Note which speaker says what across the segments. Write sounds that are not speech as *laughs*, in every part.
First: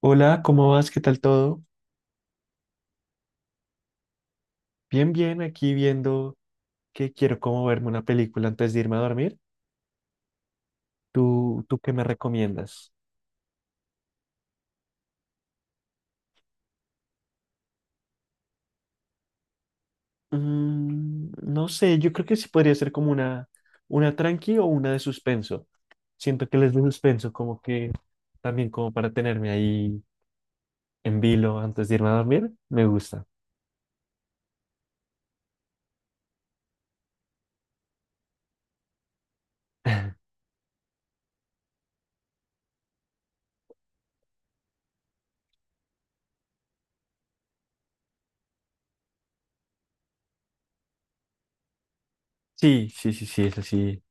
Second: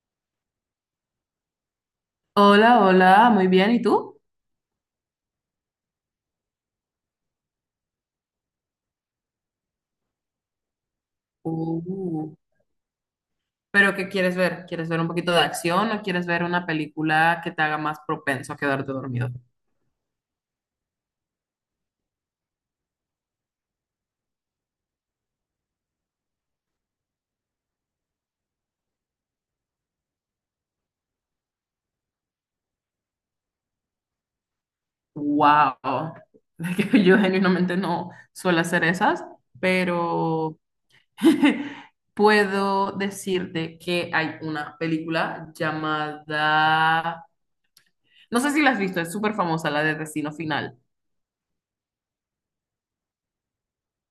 Speaker 1: Hola, ¿cómo vas? ¿Qué tal todo?
Speaker 2: Hola, hola, muy bien, ¿y tú?
Speaker 1: Bien, bien, aquí viendo que quiero como verme una película antes de irme a dormir. ¿Tú qué me
Speaker 2: Uh,
Speaker 1: recomiendas?
Speaker 2: ¿Pero qué quieres ver? ¿Quieres ver un poquito de acción o quieres ver una película que te haga más propenso a quedarte dormido?
Speaker 1: No sé, yo creo que sí podría ser como una tranqui o una de suspenso. Siento que les de suspenso como que también como para tenerme ahí en vilo antes de irme a dormir, me gusta.
Speaker 2: Wow, *laughs* que yo genuinamente no suelo hacer esas, pero *laughs* puedo decirte que hay una película llamada, no sé si la has visto, es súper famosa, la de Destino Final.
Speaker 1: Sí, sí, sí, sí, eso sí,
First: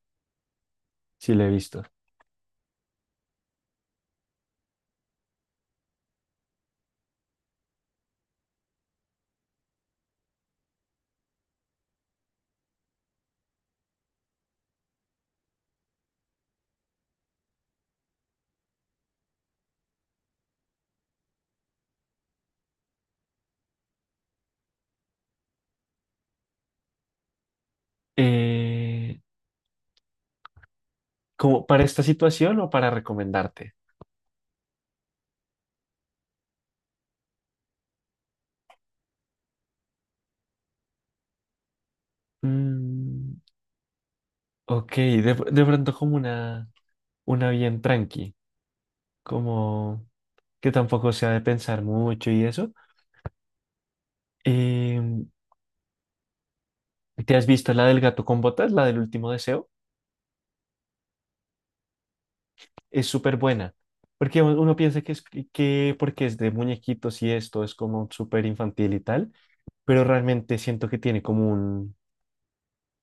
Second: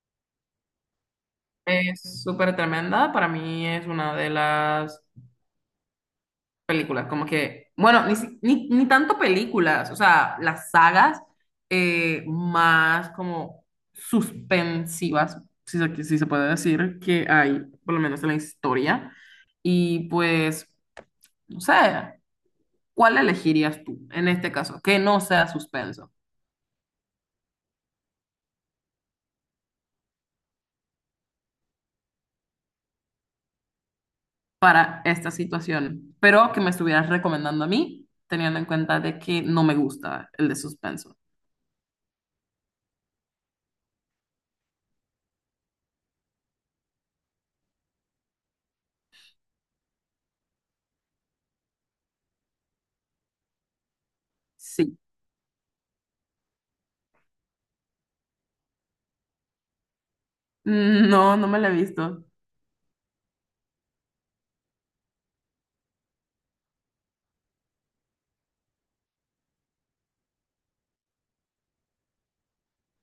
Speaker 1: sí lo he visto.
Speaker 2: Es súper tremenda, para mí es una de las películas, como que, bueno, ni, si- ni, ni tanto películas, o sea, las sagas más como suspensivas, si se puede decir, que hay, por lo menos en la historia. Y pues, no sé, ¿cuál elegirías tú en este caso? Que no sea suspenso
Speaker 1: Eh, ¿Como para esta situación o para recomendarte?
Speaker 2: para esta situación, pero que me estuvieras recomendando a mí, teniendo en cuenta de que no me gusta el de suspenso.
Speaker 1: Mm. Ok, de pronto como una bien tranqui, como que tampoco sea de pensar mucho y eso.
Speaker 2: Sí.
Speaker 1: Em, ¿Te has visto la del gato con botas, la del último deseo?
Speaker 2: No, no me la he visto.
Speaker 1: Es súper buena, porque uno piensa que, es, que porque es de muñequitos y esto es como súper infantil y tal, pero realmente siento que tiene como un,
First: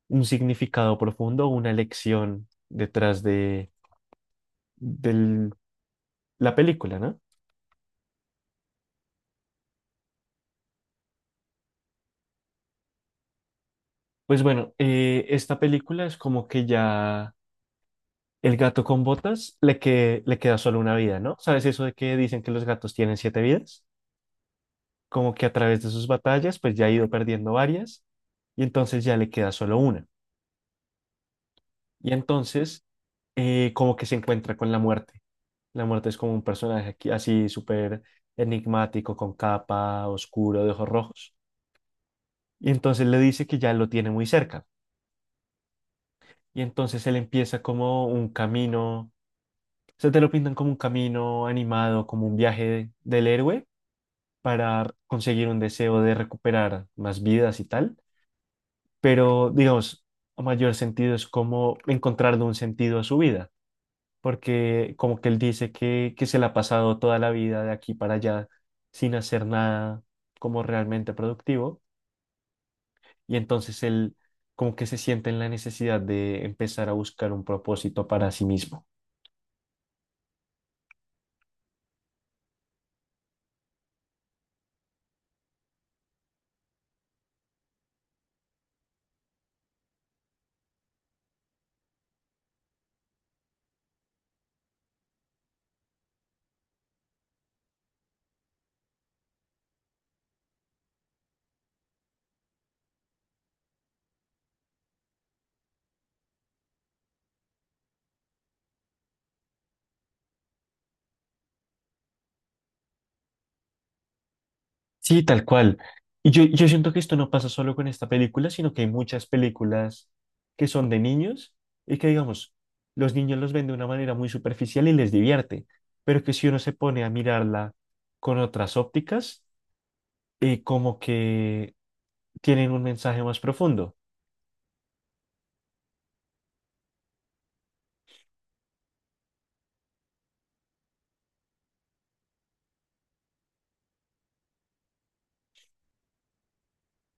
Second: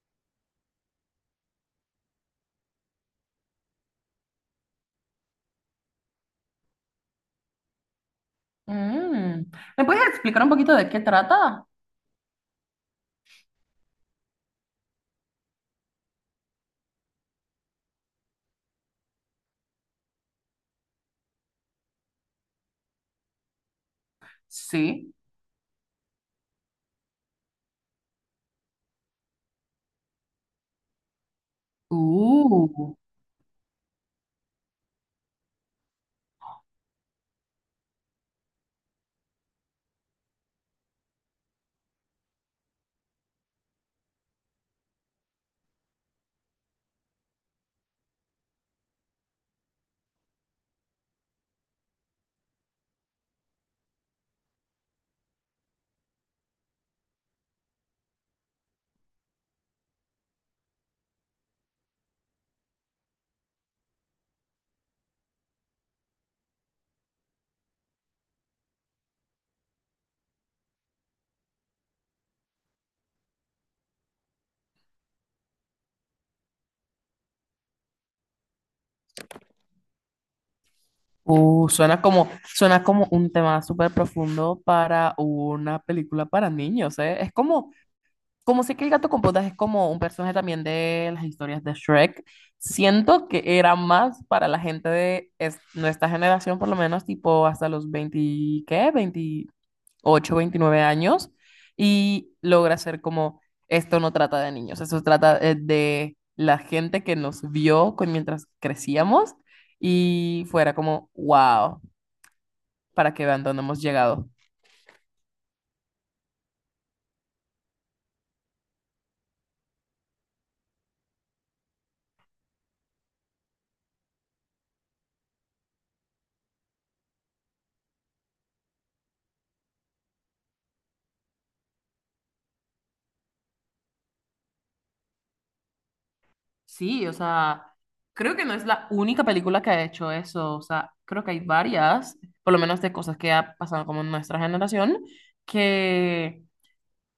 Speaker 1: un significado profundo, una lección detrás de, del- la película, ¿no?
Speaker 2: Mm. ¿Me puedes explicar un poquito de qué trata?
Speaker 1: Pues bueno, esta película es como que ya... El gato con botas le, que, le queda solo una vida, ¿no? ¿Sabes eso de que dicen que los gatos tienen 7 vidas?
Speaker 2: Sí.
Speaker 1: Como que a través de sus batallas, pues ya ha ido perdiendo varias y entonces ya le queda solo una. Y entonces,
Speaker 2: Uh.
Speaker 1: como que se encuentra con la muerte. La muerte es como un personaje aquí, así súper enigmático, con capa, oscuro, de ojos rojos. Y entonces le dice que ya lo tiene muy cerca. Y entonces él empieza como un camino, se te lo pintan como un camino animado, como un viaje del héroe para conseguir un deseo de recuperar más vidas y tal, pero digamos, a mayor sentido es como encontrarle un sentido a su vida, porque como que él dice que se la ha pasado toda la vida de aquí para allá sin hacer nada como realmente productivo, y entonces él como que se siente en la necesidad de empezar a buscar un propósito para sí mismo.
Speaker 2: Suena como un tema súper profundo para una película para niños, ¿eh? Es como, como sé que el gato con botas es como un personaje también de las historias de Shrek. Siento que era más para la gente de nuestra generación, por lo menos, tipo hasta los 20, ¿qué? 20, 28, 29 años y logra ser como, esto no trata de niños, eso trata de la gente que nos vio con, mientras crecíamos y fuera como, wow, para que vean dónde hemos llegado.
Speaker 1: Sí, tal cual. Y yo siento que esto no pasa solo con esta película, sino que hay muchas películas que son de niños y que, digamos, los niños los ven de una manera muy superficial y les divierte, pero que si uno se pone a mirarla con otras ópticas, como que tienen un mensaje más profundo.
Speaker 2: Sí, o sea, creo que no es la única película que ha hecho eso, o sea, creo que hay varias, por lo menos de cosas que ha pasado como en nuestra generación, que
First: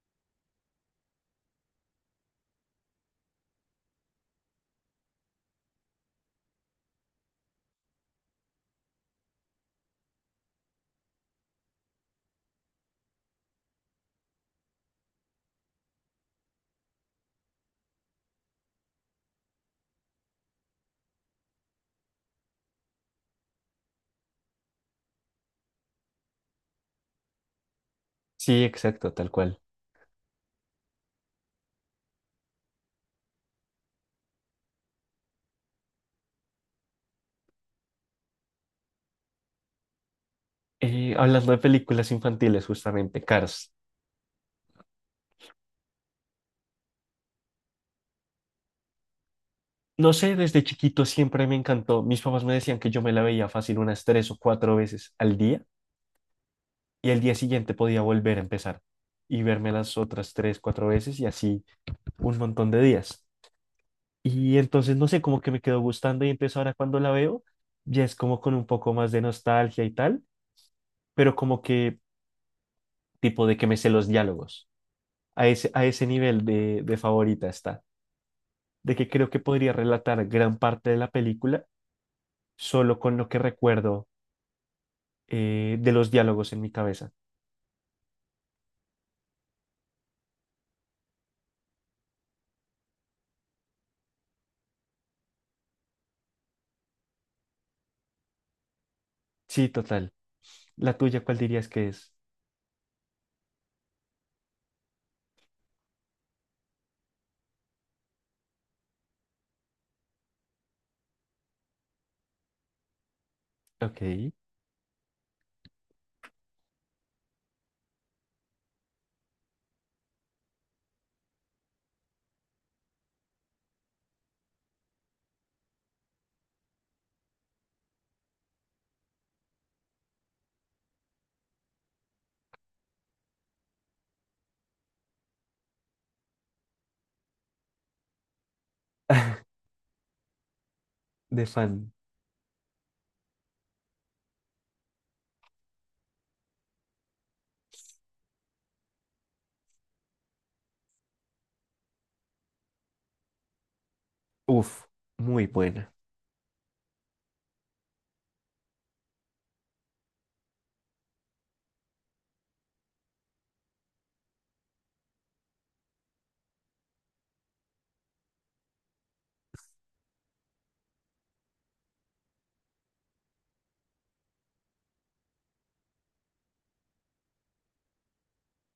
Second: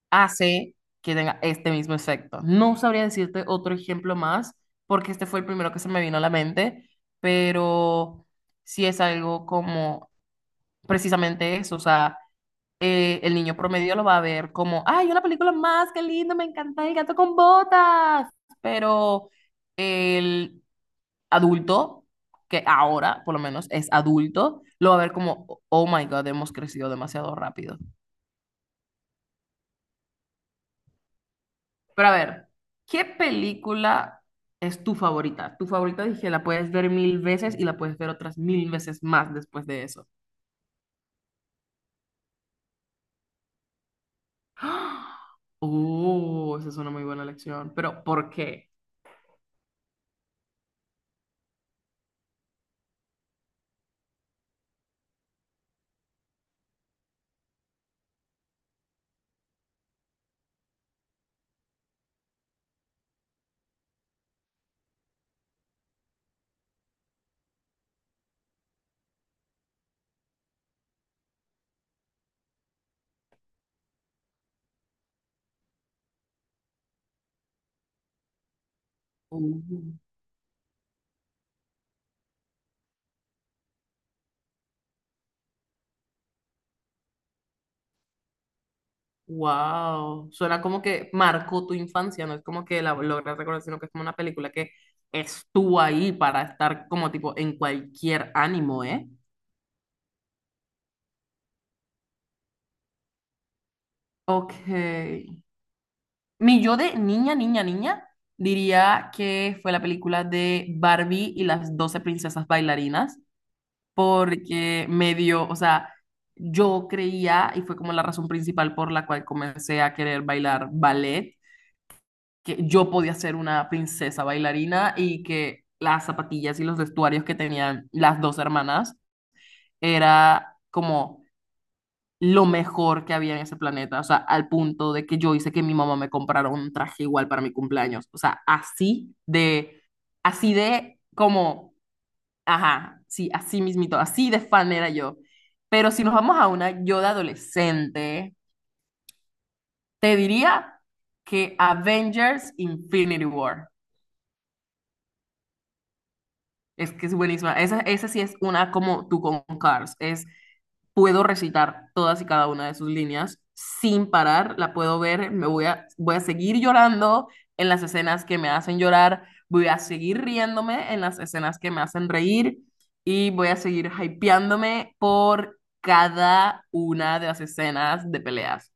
Speaker 2: hace que tenga este mismo efecto. No sabría decirte otro ejemplo más, porque este fue el primero que se me vino a la mente, pero sí es algo como precisamente eso, o sea, el niño promedio lo va a ver como, ¡ay, una película más, qué lindo, me encanta el gato con botas! Pero el adulto, que ahora por lo menos es adulto, lo va a ver como, oh my God, hemos crecido demasiado rápido.
Speaker 1: Sí, exacto, tal cual.
Speaker 2: Pero a ver, ¿qué película es tu favorita? Tu favorita, dije, la puedes ver mil veces y la puedes ver otras mil veces más después de eso. *gasps*
Speaker 1: Hablando de películas infantiles, justamente, Cars.
Speaker 2: ¡Ah! Oh, esa es una muy buena elección. Pero, ¿por qué?
Speaker 1: No sé, desde chiquito siempre me encantó. Mis papás me decían que yo me la veía fácil unas 3 o 4 veces al día y el día siguiente podía volver a empezar y verme las otras 3, 4 veces y así un montón de días. Y entonces, no sé, como que me quedó gustando y entonces ahora cuando la veo, ya es como con un poco más de nostalgia y tal, pero como que tipo de que me sé los diálogos. A ese nivel de favorita está, de que creo que podría relatar gran parte de la película solo con lo que recuerdo de los diálogos en mi cabeza.
Speaker 2: Wow. Suena como que marcó tu infancia, no es como que la logras recordar, sino que es como una película que estuvo ahí para estar como tipo en cualquier ánimo, ¿eh?
Speaker 1: Sí, total. ¿La tuya cuál dirías que es?
Speaker 2: Ok. Mi yo de niña, niña, niña, diría que fue la película de Barbie y las 12 princesas bailarinas,
Speaker 1: Ok.
Speaker 2: porque me dio, o sea, yo creía, y fue como la razón principal por la cual comencé a querer bailar ballet, que yo podía ser una princesa bailarina y que las zapatillas y los vestuarios que tenían las dos hermanas era como lo mejor que había en ese planeta, o sea, al punto de que yo hice que mi mamá me comprara un traje igual para mi cumpleaños, o sea,
Speaker 1: *laughs*
Speaker 2: así de
Speaker 1: De
Speaker 2: como,
Speaker 1: fan.
Speaker 2: ajá, sí, así mismito, así de fan era yo. Pero si nos vamos a una yo de adolescente, te diría que Avengers Infinity War.
Speaker 1: Uf, muy buena.
Speaker 2: Es que es buenísima. Esa sí es una como tú con Cars. Es, puedo recitar todas y cada una de sus líneas sin parar, la puedo ver, voy a seguir llorando en las escenas que me hacen llorar, voy a seguir riéndome en las escenas que me hacen reír y voy a seguir hypeándome por cada una de las escenas de peleas.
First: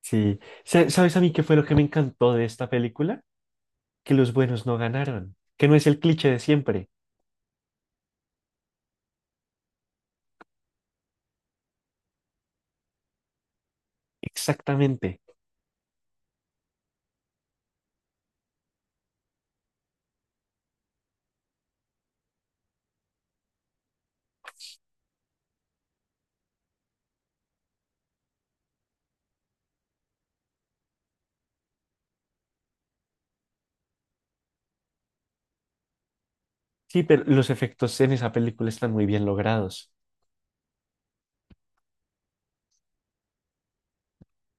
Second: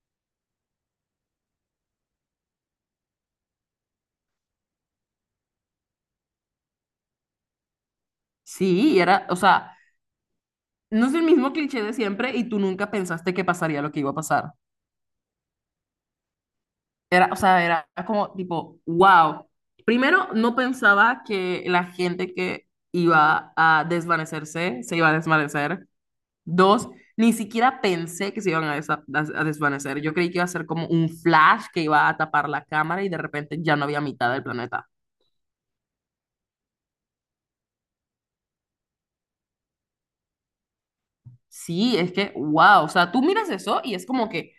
Speaker 1: Sí. Sa- ¿Sabes a mí qué fue lo que me encantó de esta película? Que los buenos no ganaron, que no es el cliché de siempre.
Speaker 2: Sí, y era, o sea, no es el mismo cliché de siempre y tú nunca pensaste que pasaría lo que iba a pasar.
Speaker 1: Exactamente.
Speaker 2: Era, o sea, era como tipo, wow. Primero, no pensaba que la gente que iba a desvanecerse se iba a desvanecer. Dos, ni siquiera pensé que se iban a desvanecer. Yo creí que iba a ser como un flash que iba a tapar la cámara y de repente ya no había mitad del planeta.
Speaker 1: Sí, pero los efectos en esa película están muy bien logrados.
Speaker 2: Sí, es que, wow. O sea, tú miras eso y es como que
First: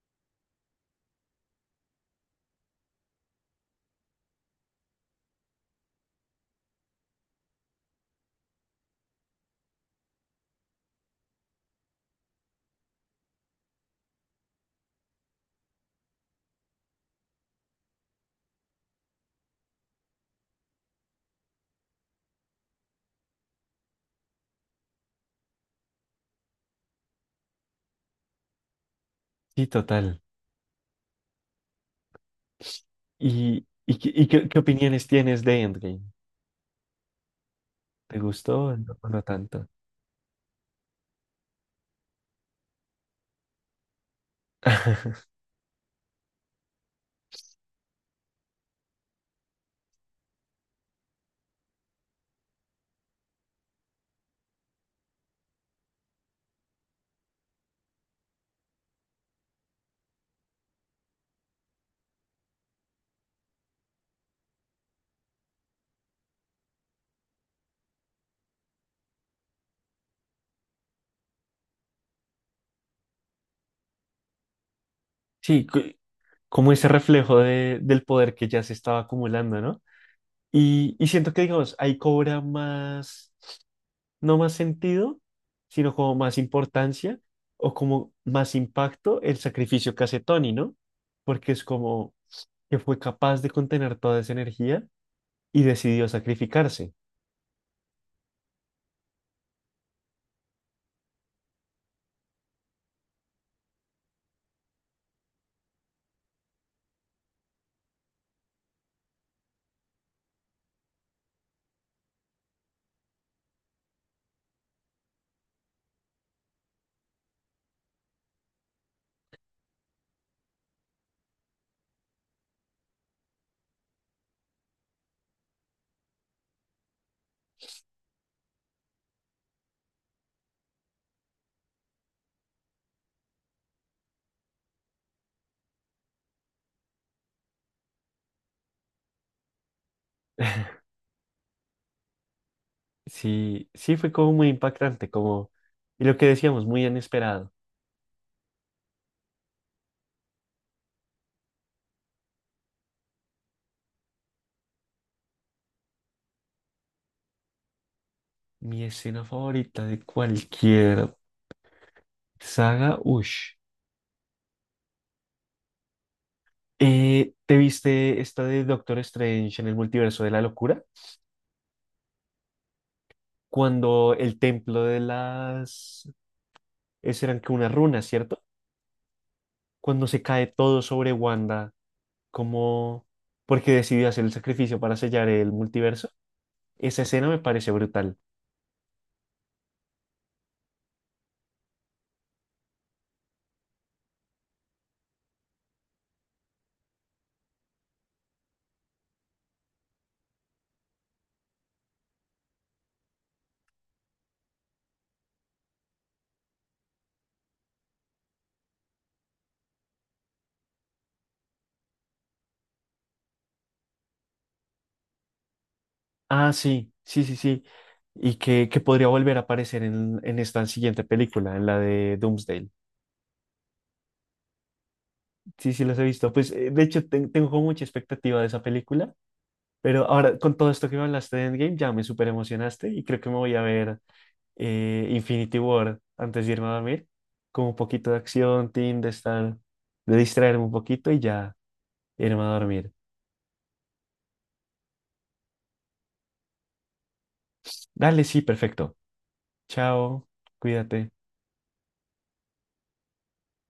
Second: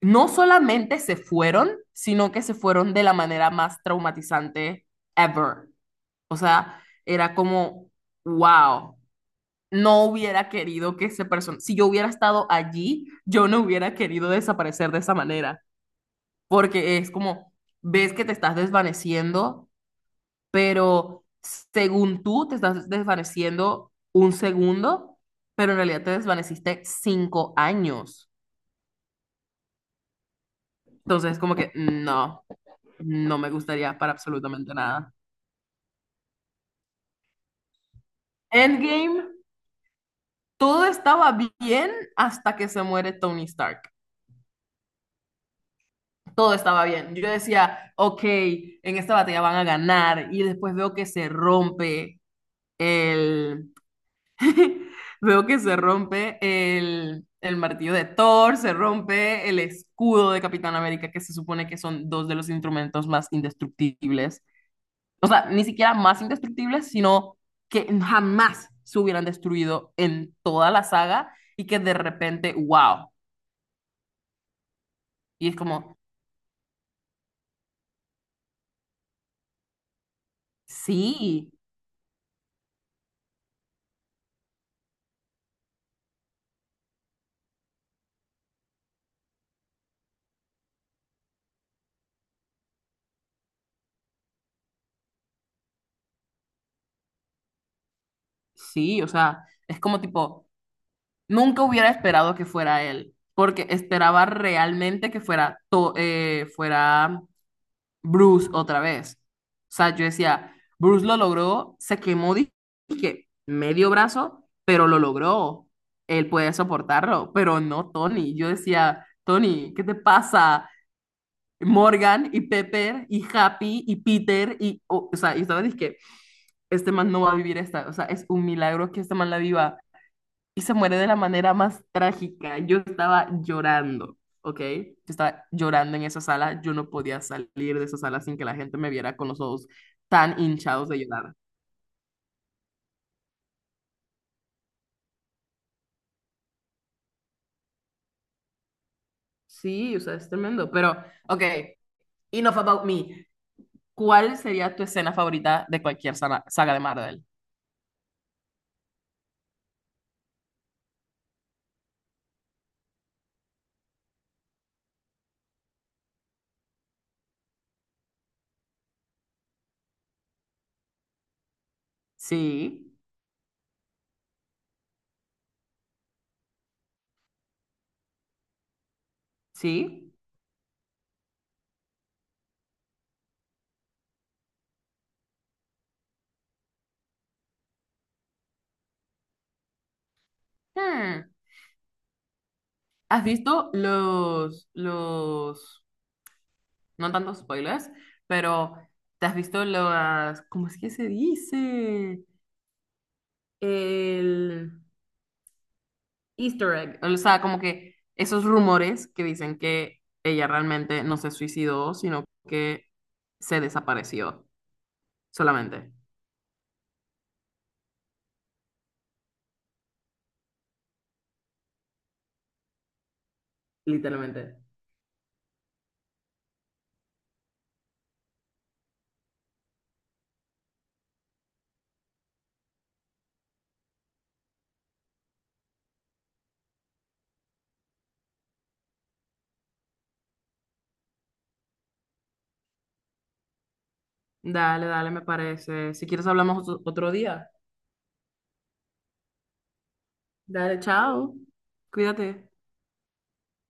Speaker 2: no solamente se fueron, sino que se fueron de la manera más traumatizante ever. O sea, era como, wow. No hubiera querido que ese persona, si yo hubiera estado allí, yo no hubiera querido desaparecer de esa manera, porque es como, ves que te estás desvaneciendo, pero según tú te estás desvaneciendo un segundo, pero en realidad te desvaneciste 5 años.
Speaker 1: Sí, total.
Speaker 2: Entonces, como que no, no me
Speaker 1: ¿Y,
Speaker 2: gustaría
Speaker 1: y, qué,
Speaker 2: para
Speaker 1: y qué- qué
Speaker 2: absolutamente
Speaker 1: opiniones
Speaker 2: nada.
Speaker 1: tienes de Endgame? ¿Te gustó o
Speaker 2: Endgame,
Speaker 1: no tanto?
Speaker 2: todo estaba bien hasta que se muere Tony Stark.
Speaker 1: *laughs*
Speaker 2: Todo estaba bien. Yo decía, ok, en esta batalla van a ganar y después veo que se rompe el... *laughs* Veo que se rompe el martillo de Thor, se rompe el escudo de Capitán América, que se supone que son dos de los instrumentos más indestructibles. O sea, ni siquiera más indestructibles, sino que jamás se hubieran destruido en toda la saga y que de repente, wow. Y es
Speaker 1: Sí,
Speaker 2: como,
Speaker 1: como ese reflejo del poder que ya se estaba acumulando, ¿no? Y siento que,
Speaker 2: sí,
Speaker 1: digamos, ahí cobra más. No más sentido, sino como más importancia o como más impacto el sacrificio que hace Tony, ¿no? Porque es como que fue capaz de contener toda esa energía y decidió sacrificarse.
Speaker 2: sí, o sea, es como tipo... Nunca hubiera esperado que fuera él, porque esperaba realmente que fuera Bruce otra vez. O sea, yo decía, Bruce lo logró, se quemó, dije, medio brazo, pero lo logró. Él puede soportarlo, pero no Tony. Yo decía, Tony, ¿qué te pasa? Morgan y Pepper y Happy y Peter y, o sea, y estaba, dije, este man no va a vivir esta, o sea, es un milagro que este man la viva y se muere de la manera más trágica. Yo estaba llorando, ¿ok? Yo estaba llorando en esa sala. Yo no podía salir de esa sala sin que la gente me viera con los ojos tan hinchados de llorar.
Speaker 1: Sí, sí fue como muy impactante, como, y lo que decíamos, muy inesperado.
Speaker 2: Sí, o sea, es tremendo. Pero, ok, enough about me. ¿Cuál sería tu escena favorita de cualquier saga de Marvel?
Speaker 1: Mi escena favorita de cualquier saga, ush. ¿Te viste esta de Doctor Strange en el multiverso de la locura?
Speaker 2: Sí,
Speaker 1: Cuando el templo de las... Esas eran que unas runas, ¿cierto? Cuando
Speaker 2: sí.
Speaker 1: se cae todo sobre Wanda, como porque decidió hacer el sacrificio para sellar el multiverso, esa escena me parece brutal.
Speaker 2: Hmm. ¿Has visto los, no tantos spoilers, pero te has visto las, ¿cómo es que se dice? El Easter egg, o sea, como que esos rumores que dicen que ella realmente no se suicidó, sino que se desapareció solamente,
Speaker 1: Ah, sí, sí, sí, sí. Y que podría volver a aparecer en esta siguiente película, en la de Doomsday.
Speaker 2: literalmente.
Speaker 1: Sí, sí, las he visto. Pues de hecho, tengo como mucha expectativa de esa película. Pero ahora, con todo esto que me hablaste de Endgame, ya me súper emocionaste y creo que me voy a ver Infinity War antes de irme a dormir, con un poquito de acción, team, de estar, de distraerme un poquito y ya irme a dormir.
Speaker 2: Dale, dale, me parece. Si quieres hablamos otro día.
Speaker 1: Dale, sí, perfecto. Chao,
Speaker 2: Dale,
Speaker 1: cuídate.
Speaker 2: chao. Cuídate.